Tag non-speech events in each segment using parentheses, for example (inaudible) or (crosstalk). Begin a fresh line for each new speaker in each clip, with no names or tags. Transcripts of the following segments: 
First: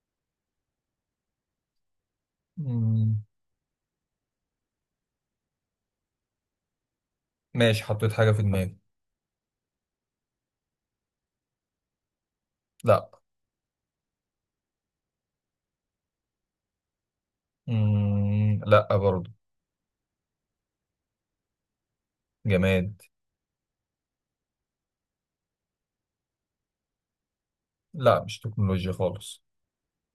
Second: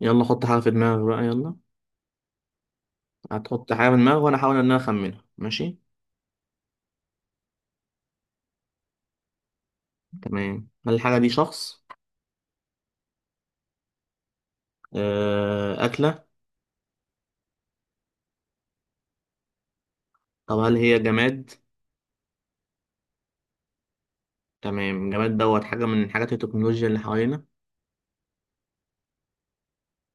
يلا حط حاجة في دماغك بقى يلا.
مم.
هتحط حاجة في دماغك وأنا أحاول إن أنا أخمنها ماشي.
ماشي، حطيت حاجة في دماغي.
تمام، هل الحاجة دي شخص؟
لا.
آه، أكلة؟
مم. لا برضو.
طب هل هي جماد؟
جماد.
تمام، جماد دوت حاجة من حاجات التكنولوجيا اللي حوالينا.
لا، مش تكنولوجيا خالص.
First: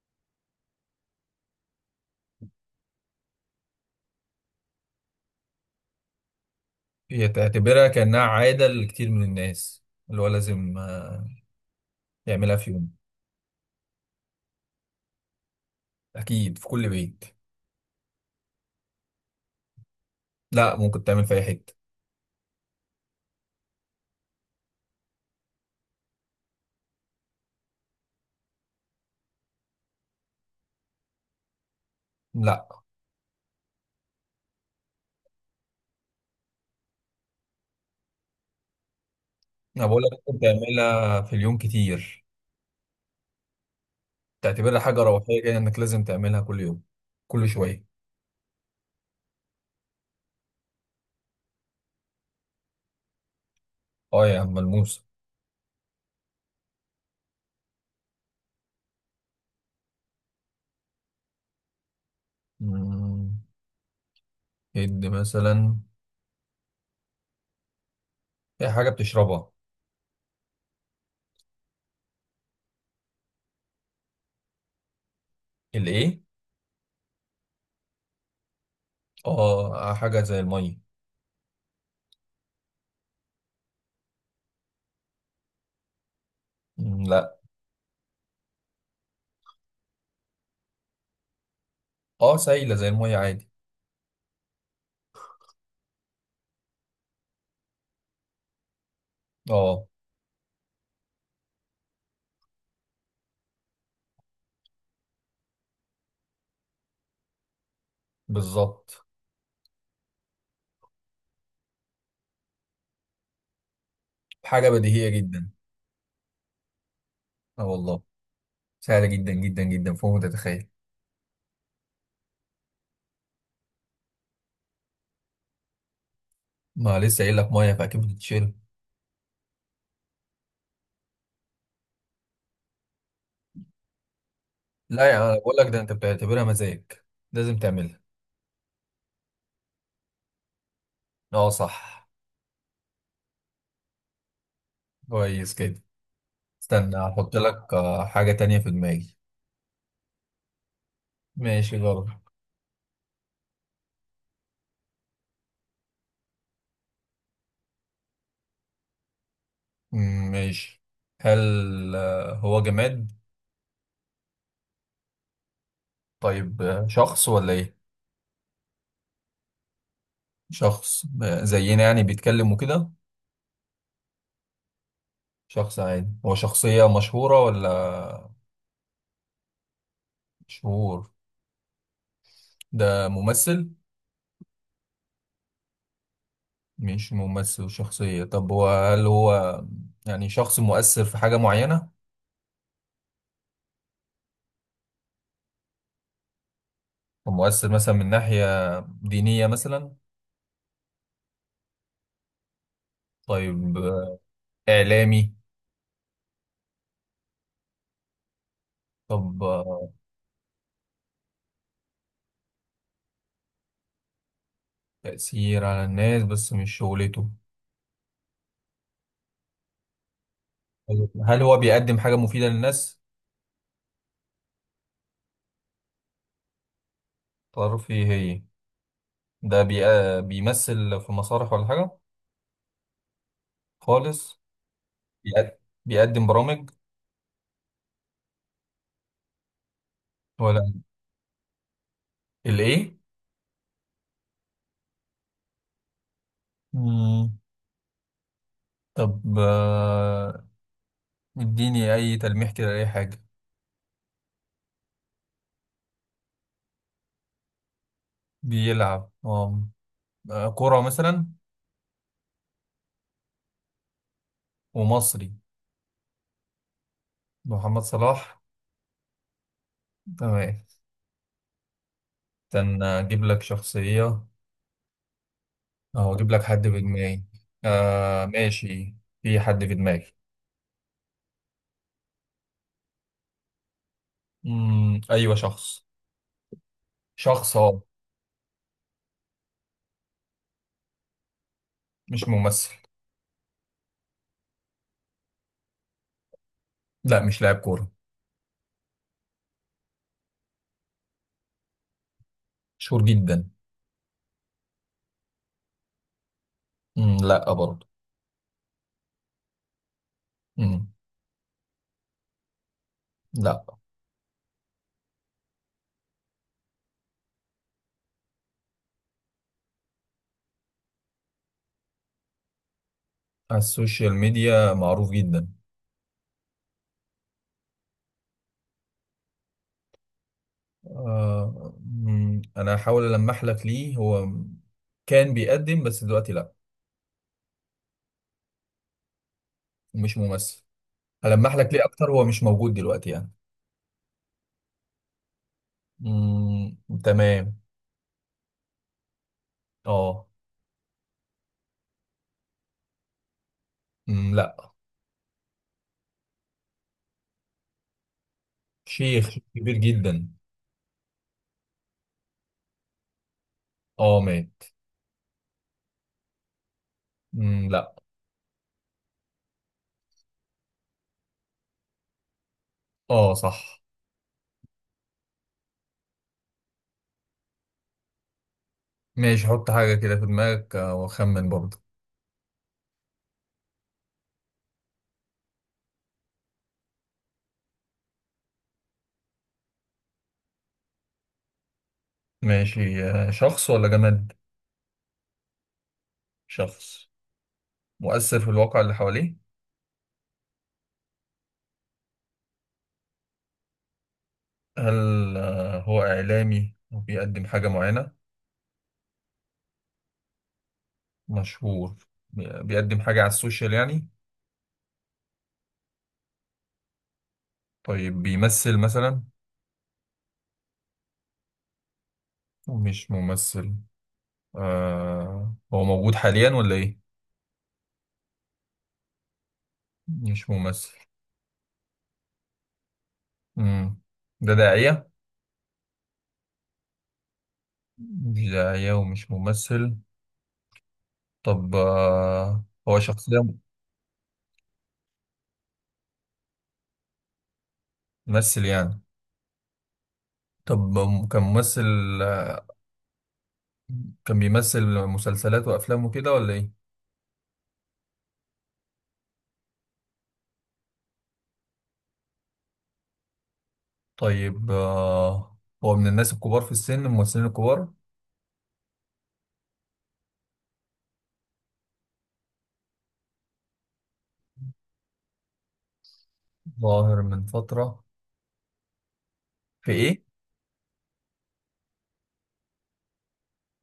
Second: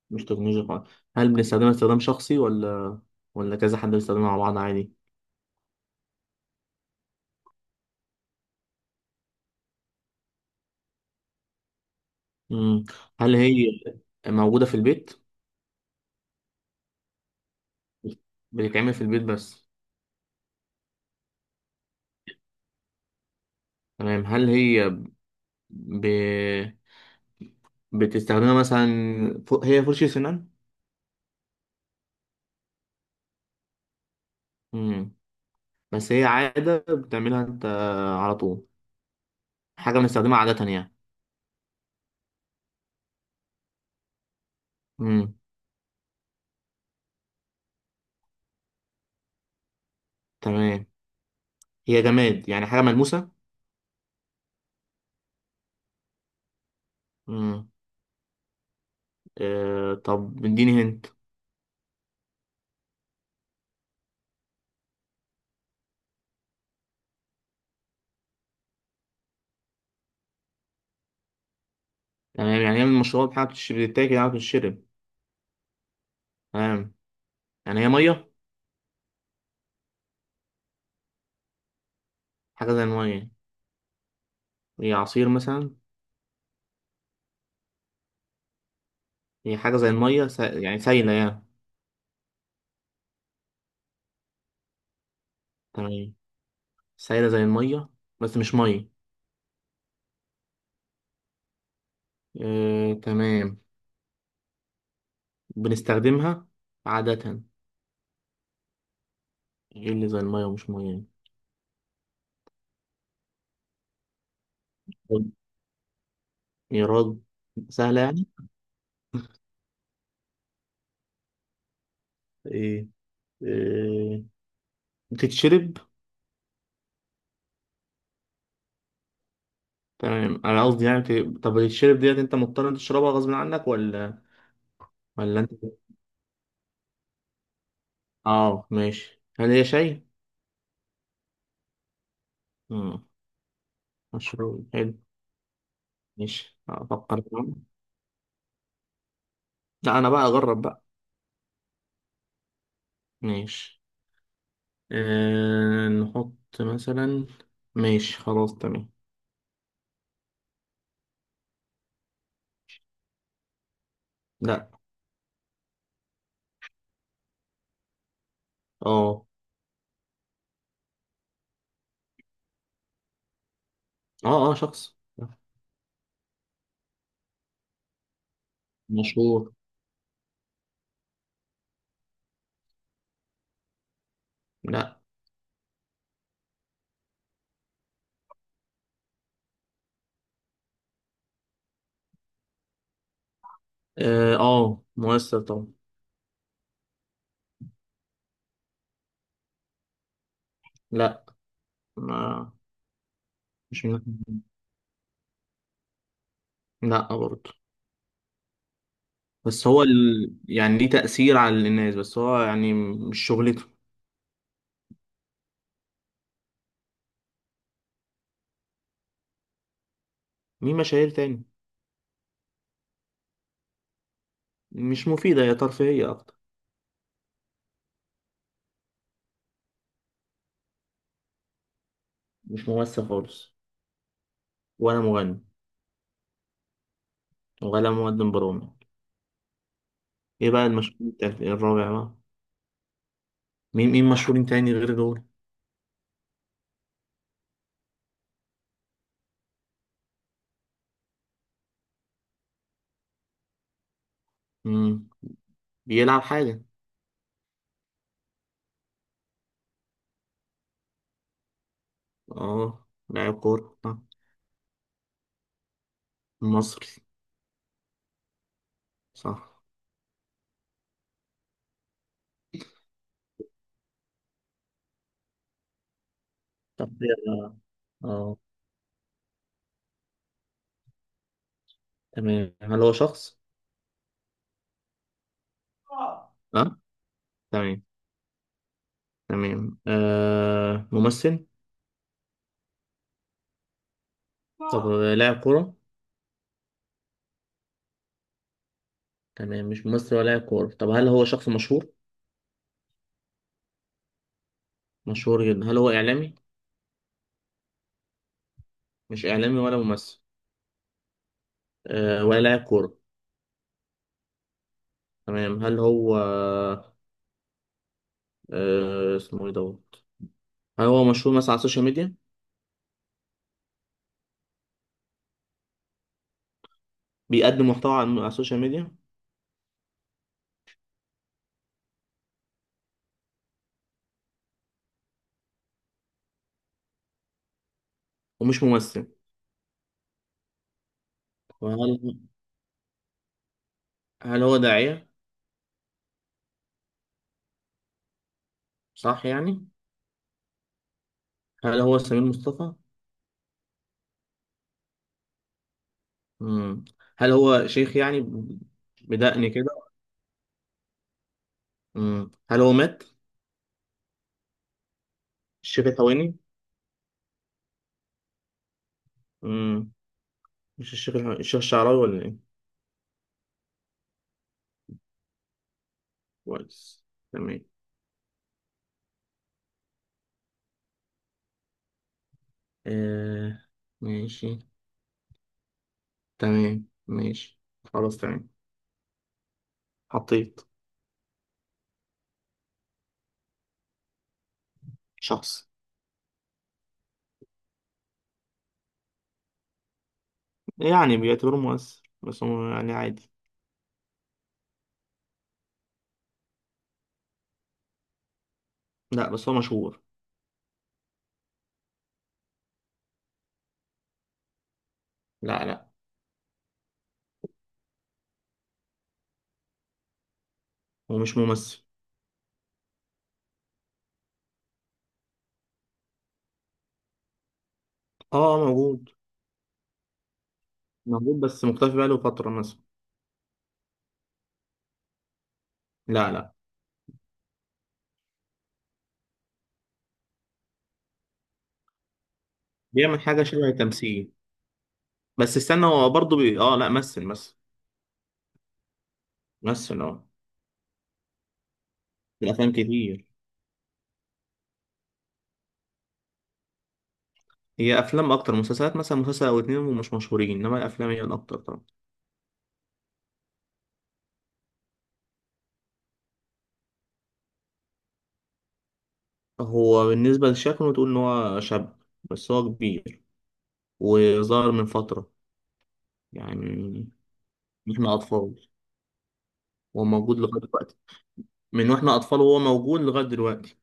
مش تكنولوجيا خالص. هل بنستخدمها استخدام شخصي ولا كذا حد بيستخدمها مع بعض عادي؟
هي تعتبرها كأنها عادة لكتير من الناس، اللي هو لازم يعملها في
مم.
يوم.
هل هي موجودة في البيت؟
أكيد في كل بيت.
بتتعمل في البيت بس.
لا، ممكن تعمل في أي حتة.
تمام، ب... بتستخدمها مثلا. هي فرشة سنان؟
لا،
مم. بس هي عادة بتعملها انت على طول.
أنا
حاجة
بقول لك
بنستخدمها
ممكن
عادة يعني.
تعملها في اليوم كتير. تعتبرها حاجة
امم
روحية كده، إنك لازم تعملها كل يوم، كل شوية.
تمام، هي جماد يعني حاجة ملموسة.
أه يا عم، ملموسة.
امم آه، طب اديني هنت.
مم. إد مثلا، هي حاجة بتشربها.
تمام، يعني هي من المشروبات؟ حاجة بتشرب بتتاكل؟ حاجة بتشرب.
الإيه؟
تمام، يعني هي مية.
اه، حاجة زي المية.
حاجة زي المية. هي عصير مثلا؟
مم، لا.
هي حاجة زي المية يعني سايلة يعني.
اه، سايلة زي المية عادي.
تمام، سايلة زي المية بس مش مية.
اه.
آه، تمام. بنستخدمها عادة.
بالظبط.
ايه اللي زي المية ومش مية يعني؟
حاجة بديهية جدا.
يا راجل.
اه والله.
سهلة يعني.
سهلة جدا جدا جدا، فوق ما تتخيل.
ايه، آه، بتتشرب.
ما لسه قايل لك مية، فأكيد بتتشرب.
تمام، انا قصدي يعني طب بتتشرب ديت انت مضطر إنت تشربها غصب عنك ولا
لا يا عم، أنا
ولا انت.
بقول لك ده أنت بتعتبرها مزاج. لازم تعملها.
اه، ماشي، هل هي شاي؟
اه صح.
امم، مشروب حلو.
كويس كده.
ماشي،
استنى،
افكر
هحط
كمان.
لك حاجة تانية في دماغي.
لا، انا بقى اجرب بقى.
ماشي، جرب.
ماشي، آه، نحط مثلا. ماشي، خلاص تمام.
مم، ماشي. هل هو جماد؟
لا.
طيب شخص ولا ايه؟
اه.
شخص. زينا يعني، بيتكلم وكده؟
اه. اه، شخص
شخص عادي؟ هو شخصية مشهورة ولا؟
مشهور.
مشهور. ده ممثل؟
لا.
مش ممثل وشخصية. طب هو، هل هو يعني شخص مؤثر في حاجة معينة؟
اه، مؤثر طبعا.
هو مؤثر مثلا من ناحية دينية مثلا؟
لا. ما
طيب
مش من.
إعلامي؟
لا برضه.
طب
بس هو يعني ليه تأثير على الناس بس هو يعني مش شغلته.
تأثير على الناس بس مش شغلته.
مين مشاهير
هل
تاني؟
هو بيقدم حاجة مفيدة للناس؟
مش مفيدة، هي ترفيهية أكتر.
تعرفي هي. ده بيمثل في مسارح ولا حاجة؟
مش ممثل خالص.
خالص.
ولا مغني
بيقد- بيقدم برامج
ولا مقدم برامج. إيه
ولا؟
بقى المشهور التالت؟ إيه الرابع بقى؟
الإيه؟
مين مشهورين تاني غير دول؟
مم. طب اديني اي تلميح كده، اي حاجه.
مم. بيلعب حاجة.
بيلعب، اه، كرة مثلا؟
اه، لاعب كورة آه.
ومصري.
مصري.
محمد صلاح.
صح.
تمام. استنى، اجيب لك شخصيه او اجيب لك حد في
طب
دماغي.
يلا.
آه،
اه،
ماشي. في حد في دماغي.
تمام، هل هو شخص؟
مم. ايوه، شخص.
اه.
شخص، اه.
تمام، تمام، آه، ممثل؟
مش ممثل.
طب لاعب كورة؟
لا، مش لاعب كوره.
تمام، مش ممثل ولا لاعب كورة. طب هل هو شخص مشهور؟
مشهور جدا.
مشهور جدا. هل هو إعلامي؟
مم. لا برضه.
مش إعلامي ولا ممثل.
مم.
أه، ولا لاعب كورة.
لا.
تمام، هل هو، أه، اسمه إيه دوت؟ هل هو مشهور مثلا على السوشيال ميديا؟
على السوشيال ميديا معروف جدا.
بيقدم محتوى على على السوشيال ميديا.
انا هحاول ألمح لك ليه. هو كان بيقدم بس دلوقتي لا.
ومش ممثل.
مش ممثل. هلمح لك ليه
وهل،
اكتر، هو مش موجود دلوقتي يعني.
هل هو داعية؟
مم، تمام.
صح يعني؟
اه.
هل هو سمير مصطفى؟
مم، لا.
مم. هل هو شيخ يعني
شيخ، شيخ
بدقن
كبير
كده؟
جدا.
هل هو مات؟
اه، مات.
الشيخ الحويني؟
مم، لا.
مم. مش الشيخ الحويني، الشيخ الشعراوي ولا إيه؟
اه صح.
كويس. تمام،
ماشي، حط حاجة كده في دماغك واخمن برضه.
آه، ماشي. تمام، ماشي، خلاص تمام. حطيت.
ماشي. شخص ولا جماد؟
شخص
شخص. مؤثر في الواقع اللي حواليه؟
يعني بيعتبروه مؤثر بس هو يعني عادي.
هل هو إعلامي وبيقدم حاجة معينة؟
لا بس هو مشهور.
مشهور. بيقدم حاجة على السوشيال يعني؟
لا لا،
طيب بيمثل مثلا؟
هو مش ممثل.
مش ممثل. هو موجود حاليا ولا ايه؟
اه، آه، موجود.
مش ممثل.
موجود بس مختفي بقاله فترة مثلا.
مم. ده داعية؟
لا لا،
مش داعية ومش ممثل. طب هو
بيعمل
شخصية،
حاجة شبه التمثيل. بس استنى، هو برضه اه لا، مثل
ممثل يعني؟
مثل اه.
طب كان ممثل؟
في الأفلام كتير.
كان بيمثل مسلسلات وأفلام وكده ولا ايه؟
هي أفلام أكتر، مسلسلات مثلا مسلسل أو اتنين ومش مشهورين، إنما الأفلام هي الأكتر طبعا.
طيب هو من الناس الكبار في السن، الممثلين الكبار؟
هو بالنسبة لشكله تقول إن هو شاب بس هو كبير. وظهر من فترة يعني،
ظاهر من
من
فترة.
إحنا أطفال
في
وهو
ايه؟
موجود لغاية دلوقتي. من وإحنا أطفال وهو موجود لغاية دلوقتي.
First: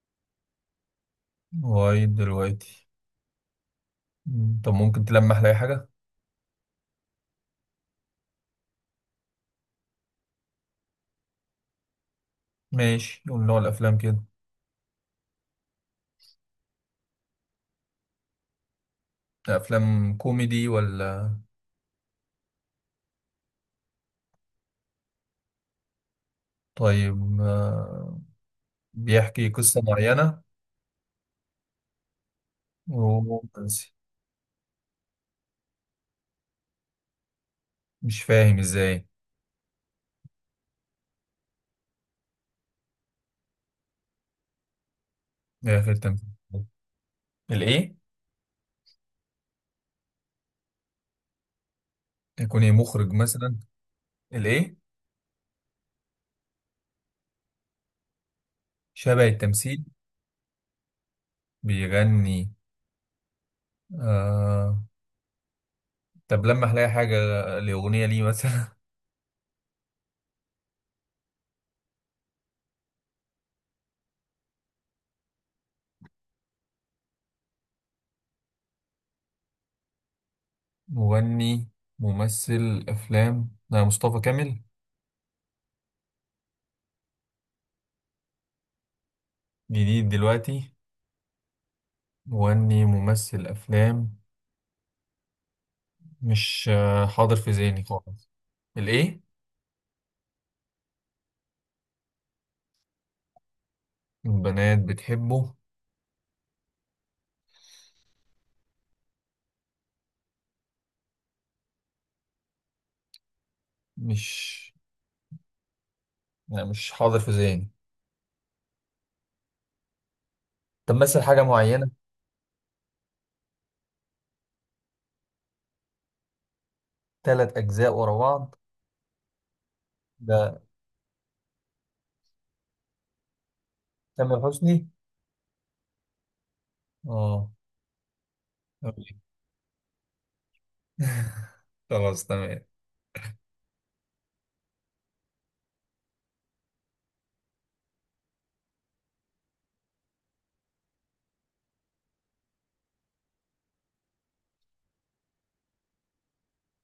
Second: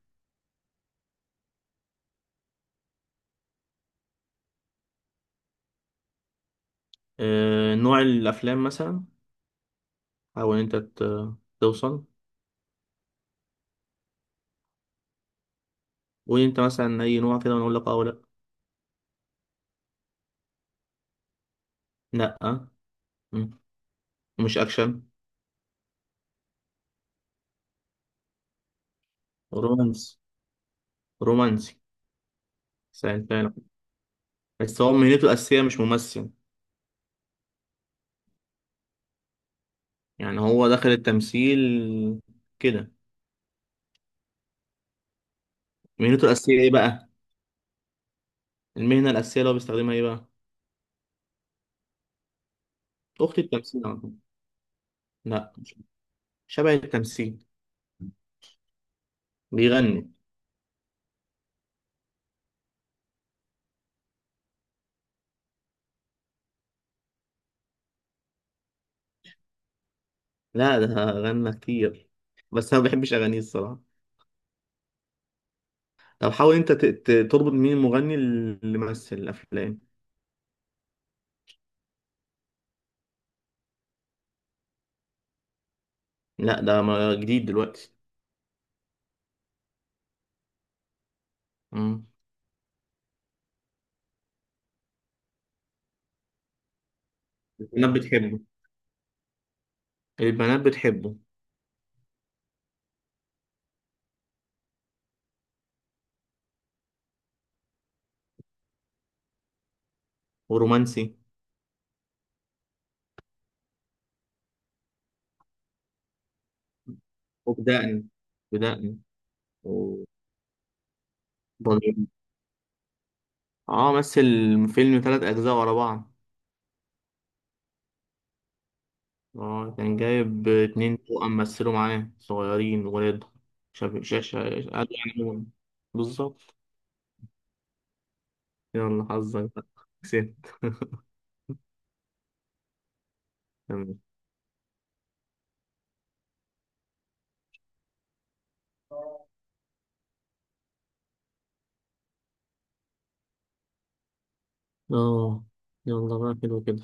لغاية دلوقتي. مم. طب ممكن تلمح لي أي حاجة؟
آه، نوع الأفلام مثلا. حاول أنت توصل.
ماشي، قول نوع الأفلام كده.
قول أنت مثلا أي نوع كده وأنا أقول لك أه ولا.
أفلام كوميدي ولا؟
لأ لأ. مم. مش أكشن.
طيب بيحكي قصة
رومانس،
معينة؟
رومانسي. سهلتها.
رومانسي؟
بس هو مهنته الأساسية مش ممثل.
مش فاهم إزاي.
يعني هو دخل التمثيل كده.
إيه آخر
مهنته
تمثيل؟
الأساسية إيه بقى؟
الإيه؟
المهنة الأساسية اللي هو بيستخدمها إيه بقى؟
يكون إيه، مخرج
أخت
مثلا؟
التمثيل على طول.
الإيه؟
لأ مش- شبه التمثيل.
شبه التمثيل؟
بيغني.
بيغني؟ آه... طب لمح لي أي حاجة، لأغنية ليه مثلا.
لا ده غنى كتير بس انا ما بحبش اغانيه الصراحه. طب حاول انت تربط مين المغني اللي مثل الافلام.
(laughs) مغني ممثل أفلام؟ لا، مصطفى كامل؟
لا ده جديد دلوقتي.
جديد دلوقتي.
مم.
مغني ممثل أفلام، مش حاضر في ذهني
البنات
خالص.
بتحبه.
الايه؟
البنات بتحبه
البنات بتحبه.
ورومانسي.
مش لا، مش حاضر في ذهني.
وبدقني، بدقني، وبليغ.
طب مثل حاجة معينة؟
اه، مثل فيلم ثلاث اجزاء ورا بعض.
ثلاث أجزاء ورا بعض؟
اه كان جايب
ده
اتنين توأم مثلوا معاه صغيرين ولاد شاب شا شا
تامر
قالوا
حسني.
يعني بالظبط.
اه.
يلا
(laughs)
حظك بقى. كسبت (laughs)
خلاص، تمام.
تمام. اه، يلا بقى، حلو كده.